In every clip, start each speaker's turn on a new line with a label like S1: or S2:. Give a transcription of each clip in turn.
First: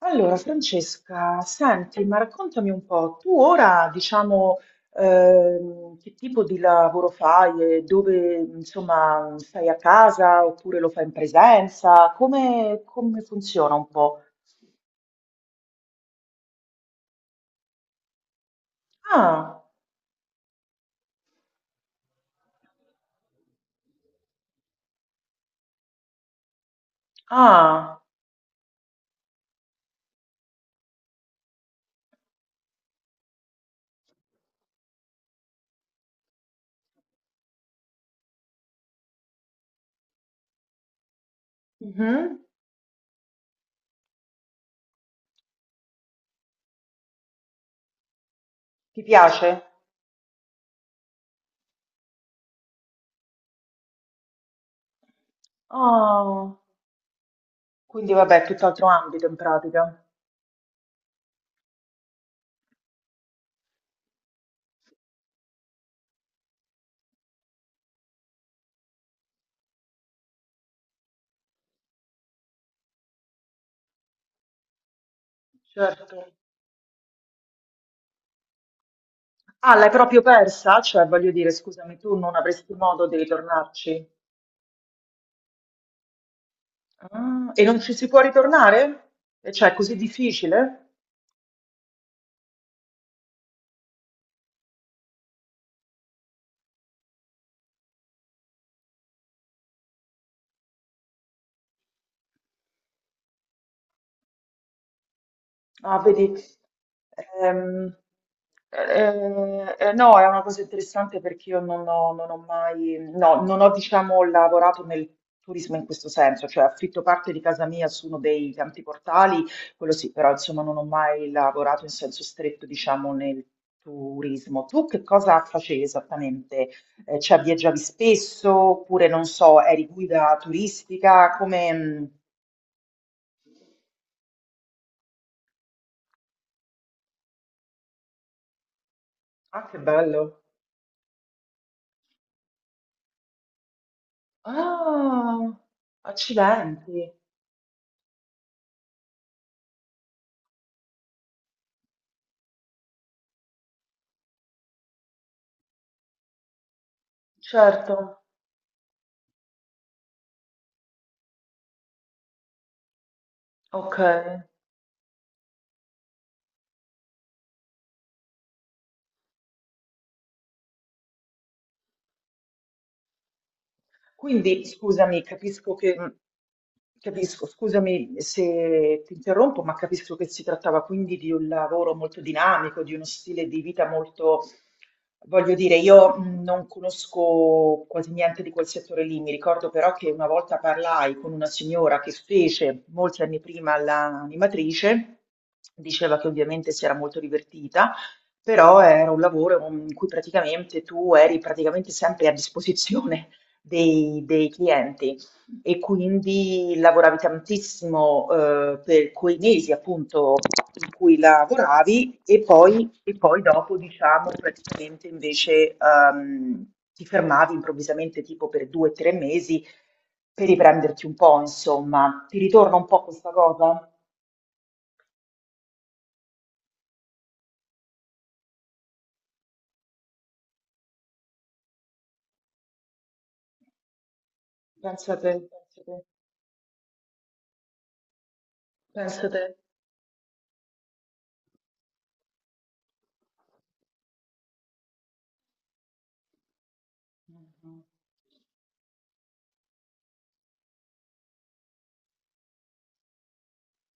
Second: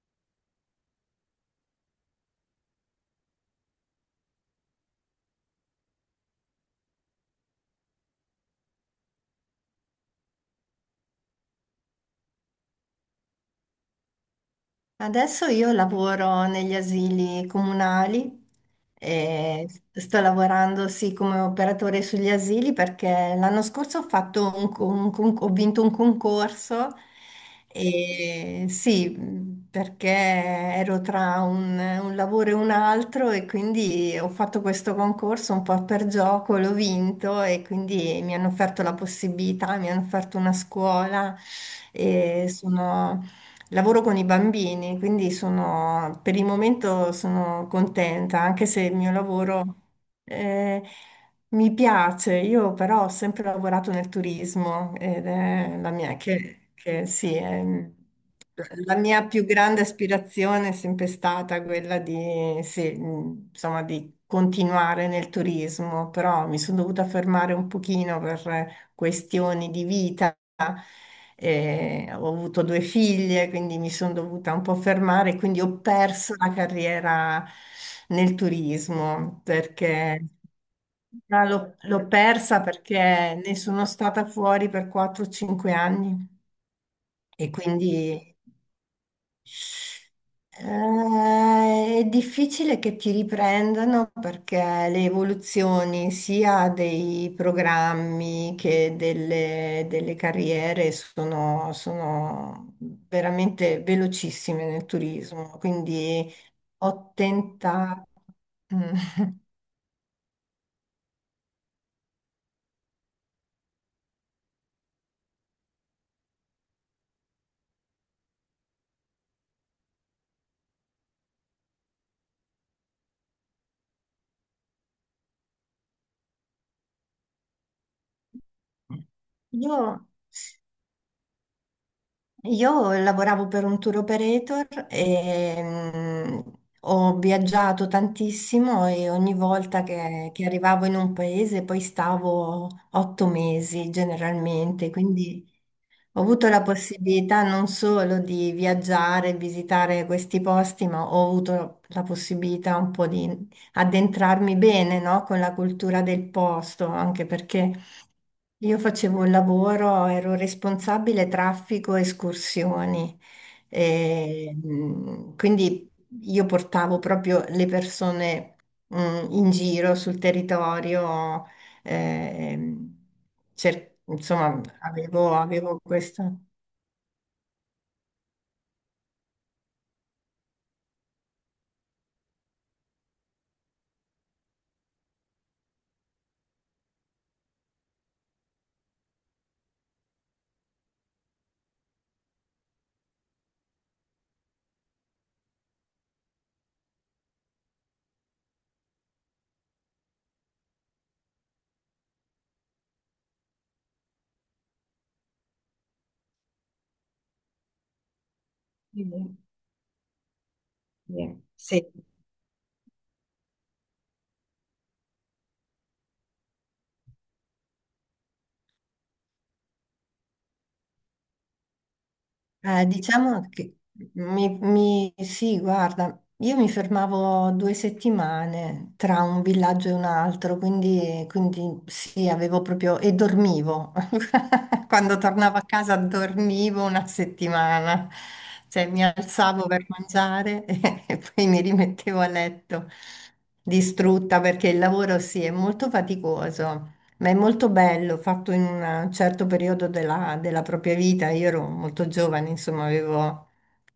S1: Allora Francesca, senti, ma raccontami un po', tu ora diciamo che tipo di lavoro fai e dove insomma stai a casa oppure lo fai in presenza? Come, come funziona un po'?
S2: Adesso io lavoro negli asili comunali
S1: Ah,
S2: e sto lavorando sì come operatore sugli asili perché l'anno scorso ho fatto ho vinto un concorso
S1: ah,
S2: e sì, perché ero tra un lavoro e un altro e quindi ho fatto questo concorso un po' per gioco, l'ho vinto e quindi mi hanno offerto la possibilità, mi hanno offerto una scuola,
S1: mhm.
S2: e sono lavoro con i bambini, quindi per il momento sono contenta, anche se il
S1: Ti
S2: mio
S1: piace?
S2: lavoro, eh, mi piace. Io però ho sempre lavorato nel turismo ed è la mia,
S1: Ah,
S2: che sì,
S1: quindi vabbè, tutt'altro
S2: la mia
S1: ambito in
S2: più grande
S1: pratica.
S2: aspirazione è sempre stata quella di, sì, insomma, di continuare nel turismo, però mi sono dovuta fermare un pochino per questioni di vita. Ho avuto due figlie, quindi mi sono dovuta un po' fermare, quindi ho
S1: Certo.
S2: perso la carriera nel turismo
S1: Ah, l'hai proprio
S2: perché
S1: persa? Cioè, voglio
S2: ma
S1: dire,
S2: l'ho
S1: scusami,
S2: l'ho
S1: tu non
S2: persa
S1: avresti modo di
S2: perché ne sono
S1: ritornarci?
S2: stata fuori per 4-5 anni. E
S1: Ah, e non
S2: quindi
S1: ci si può ritornare? E cioè, è così difficile?
S2: è difficile che ti riprendano perché le evoluzioni sia dei programmi che delle carriere sono veramente velocissime nel turismo.
S1: Ah,
S2: Quindi
S1: vedi,
S2: ho
S1: ehm,
S2: tentato.
S1: no, è una cosa interessante perché io non ho mai, no, non ho, diciamo, lavorato nel turismo in questo senso, cioè affitto parte di casa mia su uno dei tanti portali, quello sì, però insomma non ho mai lavorato in senso stretto, diciamo, nel turismo. Tu che cosa facevi esattamente? Cioè viaggiavi spesso oppure non so,
S2: Io
S1: eri guida turistica? Come...
S2: Io lavoravo per un tour operator e ho viaggiato tantissimo, e ogni
S1: Ah, che
S2: volta che,
S1: bello!
S2: che arrivavo in un paese poi stavo 8 mesi generalmente,
S1: Ah,
S2: quindi ho avuto la
S1: accidenti,
S2: possibilità non solo di viaggiare, visitare questi posti, ma ho avuto la possibilità un po' di addentrarmi bene, no, con la cultura del posto, anche perché.
S1: certo,
S2: Io facevo un lavoro, ero responsabile traffico e escursioni.
S1: ok.
S2: E, quindi io portavo proprio le persone in giro sul territorio, ehm, insomma,
S1: Quindi scusami,
S2: avevo,
S1: capisco
S2: avevo
S1: che
S2: questo.
S1: capisco, scusami se ti interrompo, ma capisco che si trattava quindi di un lavoro molto dinamico, di uno stile di vita molto, voglio dire, io non conosco quasi niente di quel settore lì. Mi ricordo però che una volta parlai con una signora che fece molti anni prima l'animatrice, diceva che ovviamente si era molto divertita però era un lavoro in cui praticamente tu eri praticamente sempre a disposizione dei clienti e quindi lavoravi tantissimo
S2: Sì.
S1: per quei mesi appunto in cui
S2: Sì.
S1: lavoravi e poi dopo diciamo praticamente invece ti fermavi improvvisamente tipo per due o tre mesi per riprenderti un po' insomma. Ti ritorna un po' questa
S2: Diciamo che,
S1: cosa?
S2: sì, guarda, io mi fermavo 2 settimane tra un villaggio e un altro, quindi, sì, avevo proprio. E dormivo. Quando
S1: Pensate,
S2: tornavo a
S1: pensate,
S2: casa dormivo una settimana, cioè mi
S1: pensate.
S2: alzavo per mangiare e poi mi rimettevo a letto distrutta perché il lavoro sì è molto faticoso. Ma è molto bello, fatto in un certo periodo della propria vita. Io ero molto giovane, insomma, avevo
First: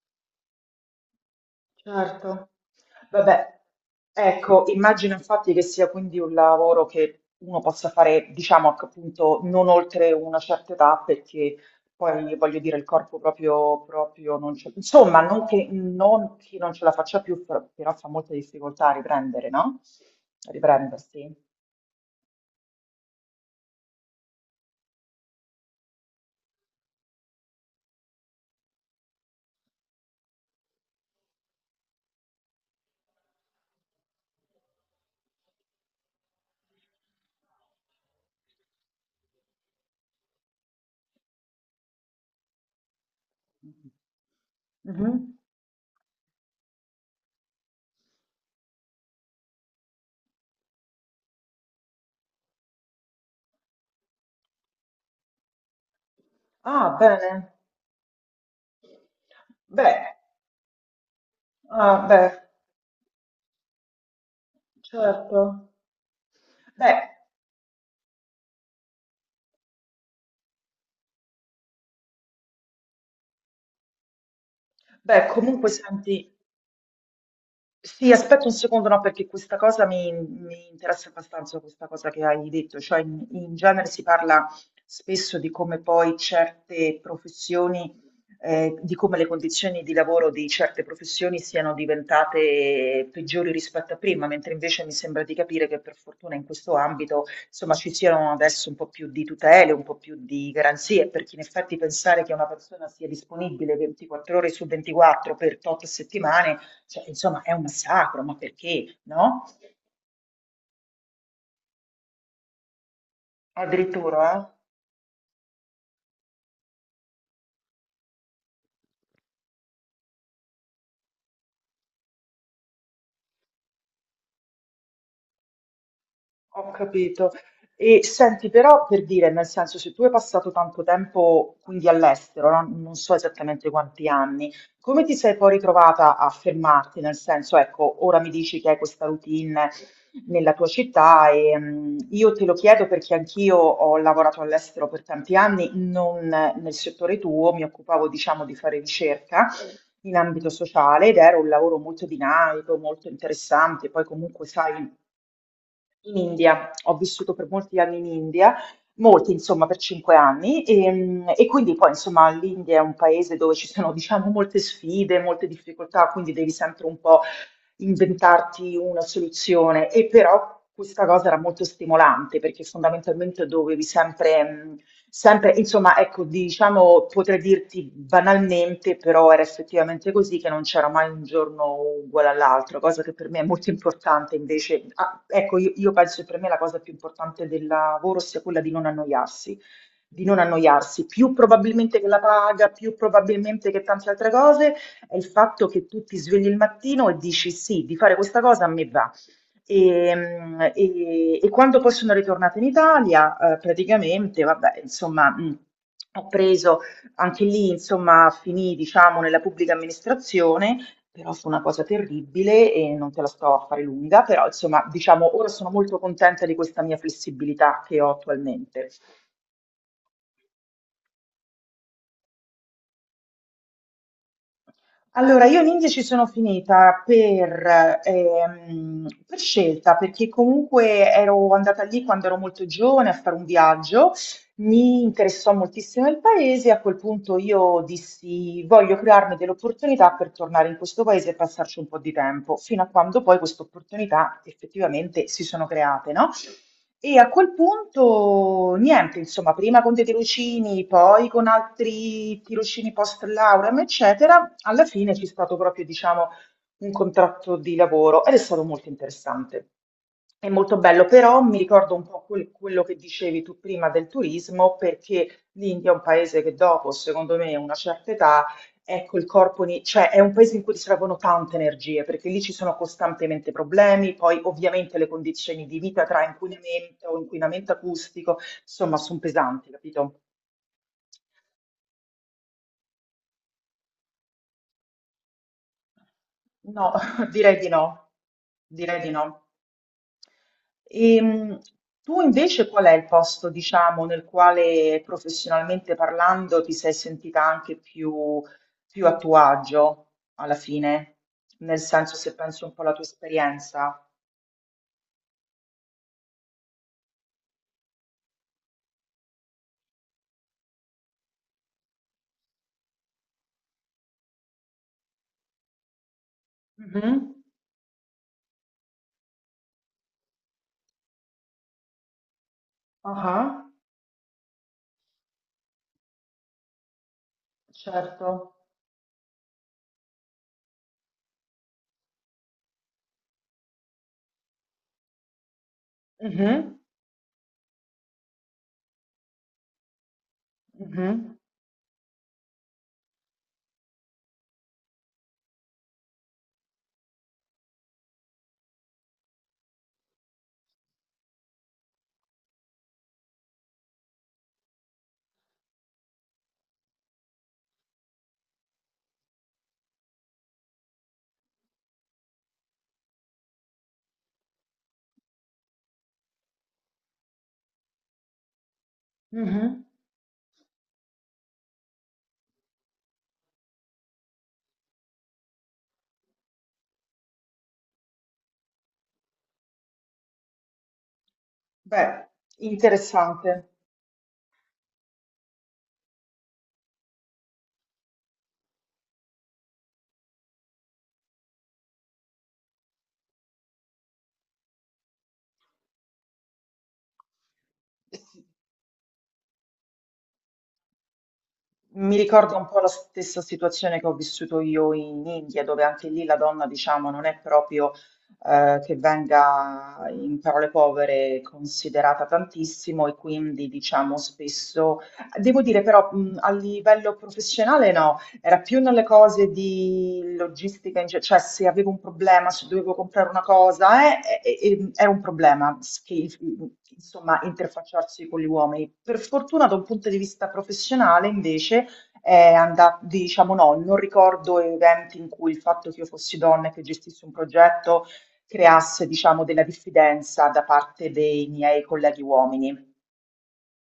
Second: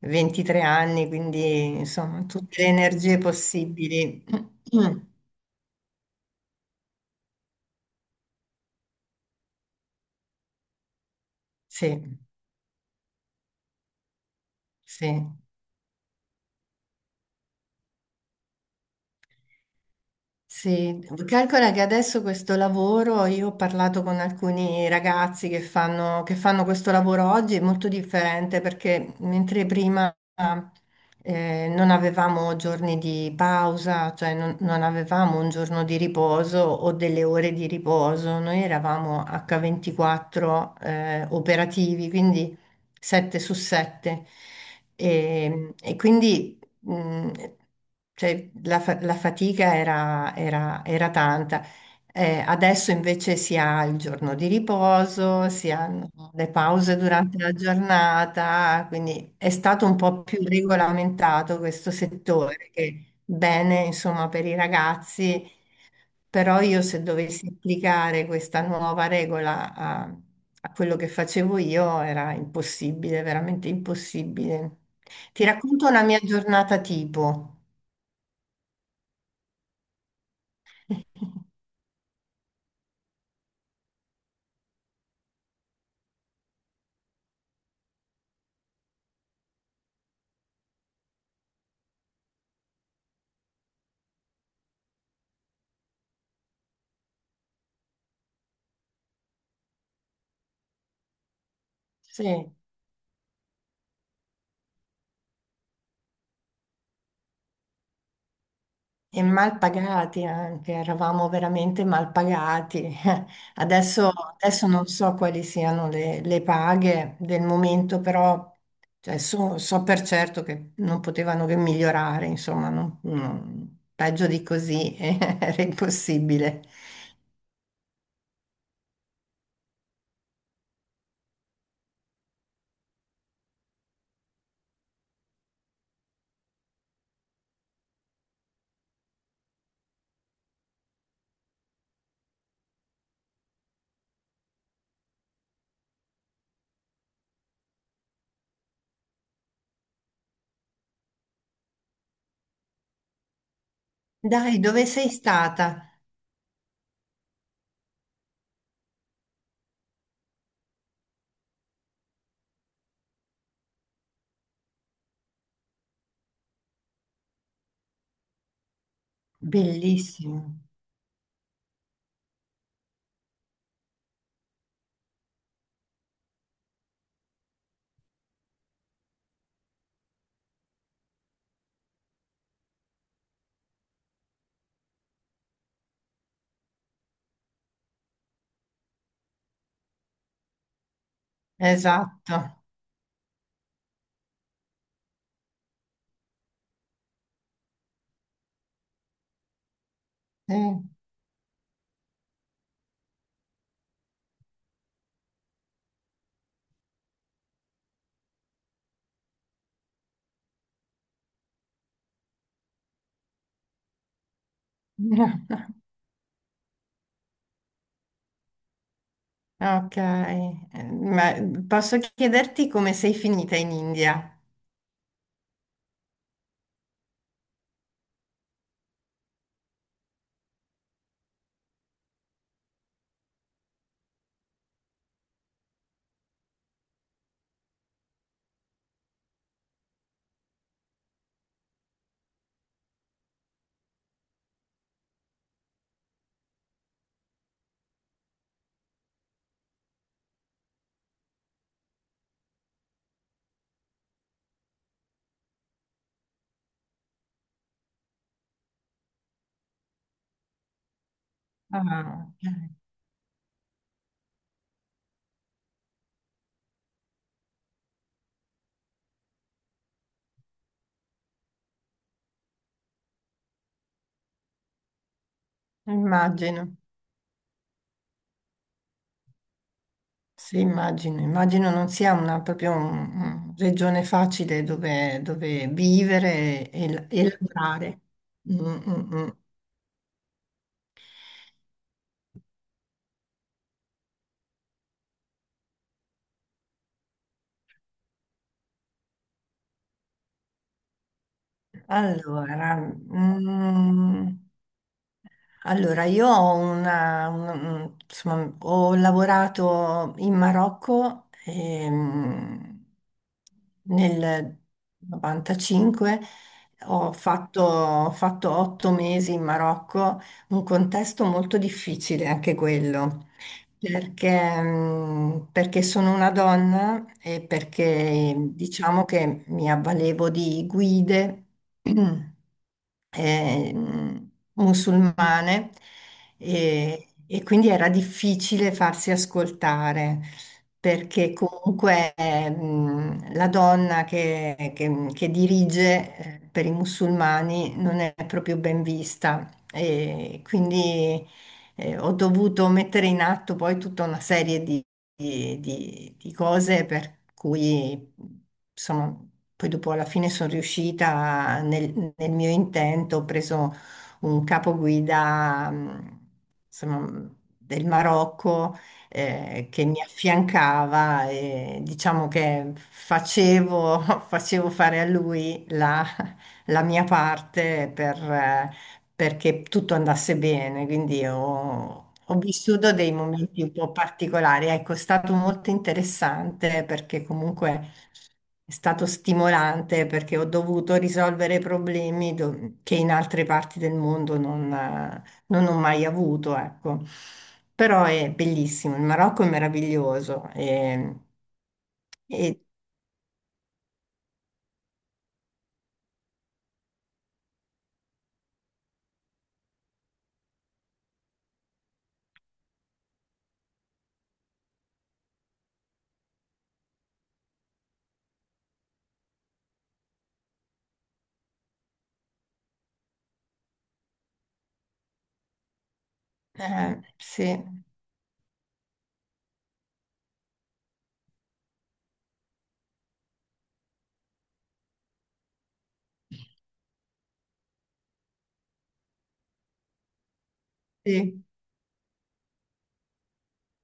S2: 23 anni, quindi insomma,
S1: Certo.
S2: tutte le energie
S1: Vabbè,
S2: possibili.
S1: ecco, immagino infatti che sia quindi un lavoro che uno possa fare, diciamo, che appunto, non oltre una certa età, perché
S2: Sì,
S1: poi, voglio dire, il corpo proprio, proprio non ce... Insomma,
S2: sì.
S1: non che non, chi non ce la faccia più, però fa molta difficoltà a riprendere, no? A
S2: Sì,
S1: riprendersi.
S2: calcola che adesso questo lavoro, io ho parlato con alcuni ragazzi che fanno questo lavoro oggi, è molto differente, perché mentre prima non avevamo giorni di pausa, cioè non avevamo un giorno di riposo o delle ore di riposo, noi eravamo H24, operativi, quindi 7 su 7.
S1: Mhm.
S2: E quindi, mm, cioè, la fatica era tanta. Adesso invece si ha il giorno di riposo, si hanno le
S1: Ah,
S2: pause durante
S1: bene.
S2: la giornata, quindi è stato un
S1: Beh,
S2: po' più regolamentato questo
S1: ah, beh,
S2: settore, che bene, insomma, per i
S1: certo.
S2: ragazzi. Però io, se
S1: Beh,
S2: dovessi applicare questa nuova regola a quello che facevo io, era impossibile, veramente impossibile.
S1: beh,
S2: Ti
S1: comunque
S2: racconto una mia
S1: senti,
S2: giornata tipo.
S1: sì, aspetta un secondo, no, perché questa cosa mi, mi interessa abbastanza, questa cosa che hai detto, cioè in genere si parla spesso di come poi certe professioni, di come le condizioni di lavoro di certe professioni siano diventate peggiori rispetto a prima, mentre invece mi sembra di capire che per fortuna in questo ambito, insomma, ci siano adesso un po' più di tutele, un po' più di garanzie, perché in effetti pensare che una
S2: Sì.
S1: persona sia disponibile 24 ore su 24 per tot settimane cioè, insomma, è un massacro, ma perché,
S2: E
S1: no?
S2: mal pagati anche, eravamo veramente mal pagati. Adesso, Mm.
S1: Addirittura, eh?
S2: adesso non so quali siano le paghe del momento, però cioè, so per certo che non potevano che migliorare, insomma, peggio di così era impossibile.
S1: Ho capito. E senti, però per dire, nel senso, se tu hai passato tanto tempo quindi all'estero, no? Non so esattamente quanti anni, come ti sei poi ritrovata a fermarti? Nel senso, ecco, ora mi dici che hai questa routine nella tua città e io te lo chiedo perché anch'io ho lavorato all'estero per tanti anni, non nel settore tuo, mi occupavo, diciamo, di fare ricerca in ambito sociale ed era un lavoro molto dinamico, molto interessante. Poi comunque,
S2: Dai,
S1: sai,
S2: dove sei stata?
S1: in India, ho vissuto per molti anni in India, molti insomma per 5 anni e, e quindi poi insomma l'India è un paese dove ci sono diciamo molte sfide, molte difficoltà, quindi devi sempre un po' inventarti una soluzione e
S2: Bellissimo.
S1: però questa cosa era molto stimolante perché fondamentalmente dovevi sempre, sempre, insomma, ecco, diciamo, potrei dirti banalmente, però era effettivamente così che non c'era mai un giorno uguale all'altro, cosa che per me è molto importante invece. Ah, ecco, io penso che per me la cosa più importante del lavoro sia quella di non annoiarsi. Di non annoiarsi più probabilmente che la
S2: Esatto.
S1: paga, più probabilmente che tante altre cose, è il fatto che tu ti svegli il mattino e dici sì, di fare questa cosa a me va. E,
S2: Sì.
S1: e quando poi sono ritornata in Italia, praticamente, vabbè, insomma, ho preso anche lì, insomma, finì, diciamo, nella pubblica amministrazione. Però fu una cosa terribile e non te la sto a fare lunga, però insomma, diciamo, ora sono molto contenta di questa mia flessibilità che ho attualmente.
S2: Ok, ma posso chiederti come sei finita in India?
S1: Allora, io l'India ci sono finita per scelta, perché comunque ero andata lì quando ero molto giovane a fare un viaggio, mi interessò moltissimo il paese, a quel punto io dissi voglio crearmi delle opportunità per tornare in questo paese e passarci un po' di tempo, fino a quando poi queste opportunità effettivamente si sono create, no? E a quel punto niente, insomma, prima con dei tirocini, poi con altri tirocini post lauream, eccetera, alla fine c'è stato proprio, diciamo, un contratto di lavoro ed è stato molto interessante. È molto bello, però mi ricordo un po'
S2: Ah,
S1: quel- quello che dicevi tu prima del turismo, perché l'India è un paese che dopo, secondo me, una certa età, ecco il corpo, ni- cioè è un paese in cui ti servono tante energie, perché lì ci sono costantemente problemi, poi ovviamente le condizioni di vita tra
S2: immagino,
S1: inquinamento, inquinamento acustico, insomma, sono pesanti, capito?
S2: sì, immagino non sia una, proprio una regione facile dove, dove vivere
S1: No,
S2: e
S1: direi di
S2: lavorare.
S1: no,
S2: Mm,
S1: direi di
S2: mm, mm.
S1: no. Ehm, Tu invece qual è il posto, diciamo, nel quale professionalmente parlando ti sei sentita anche più, più a tuo agio alla fine? Nel senso, se penso un
S2: Allora,
S1: po' alla tua esperienza.
S2: io ho insomma, ho lavorato in Marocco, nel 95, ho
S1: Mhm.
S2: fatto, ho fatto 8 mesi in Marocco, un contesto molto difficile anche quello.
S1: Ah,
S2: Perché sono una donna, e
S1: certo.
S2: perché diciamo che mi avvalevo di guide musulmane,
S1: Mhm,
S2: e quindi era difficile farsi ascoltare, perché
S1: mhm,
S2: comunque la donna che dirige, per i musulmani non è proprio ben vista. E quindi ho dovuto mettere in atto poi tutta una serie di, cose, per cui, insomma, poi dopo alla fine sono riuscita nel mio intento. Ho preso un capoguida, insomma, del Marocco,
S1: mhm.
S2: che mi affiancava, e diciamo che facevo, facevo fare a lui la mia parte, perché tutto andasse bene, quindi ho,
S1: Beh,
S2: ho vissuto dei momenti
S1: interessante.
S2: un po' particolari. Ecco, è stato molto interessante, perché comunque è stato stimolante, perché ho dovuto risolvere problemi che in altre parti del mondo non ho mai avuto, ecco. Però è bellissimo, il Marocco è meraviglioso,
S1: Mi ricorda
S2: e,
S1: un po' la stessa situazione che ho vissuto io in India, dove anche lì la donna, diciamo, non è proprio che venga in parole povere considerata tantissimo e quindi, diciamo, spesso, devo dire però, a livello professionale no, era più nelle cose di logistica, in ge- cioè se avevo un problema, se dovevo comprare una cosa, era un problema, s- che, insomma,
S2: sì,
S1: interfacciarsi con gli uomini. Per fortuna, da un punto di vista professionale, invece, è andato, diciamo no, non ricordo eventi in cui il fatto che io fossi donna e che gestissi un progetto creasse, diciamo, della diffidenza da parte
S2: sì.
S1: dei miei colleghi uomini.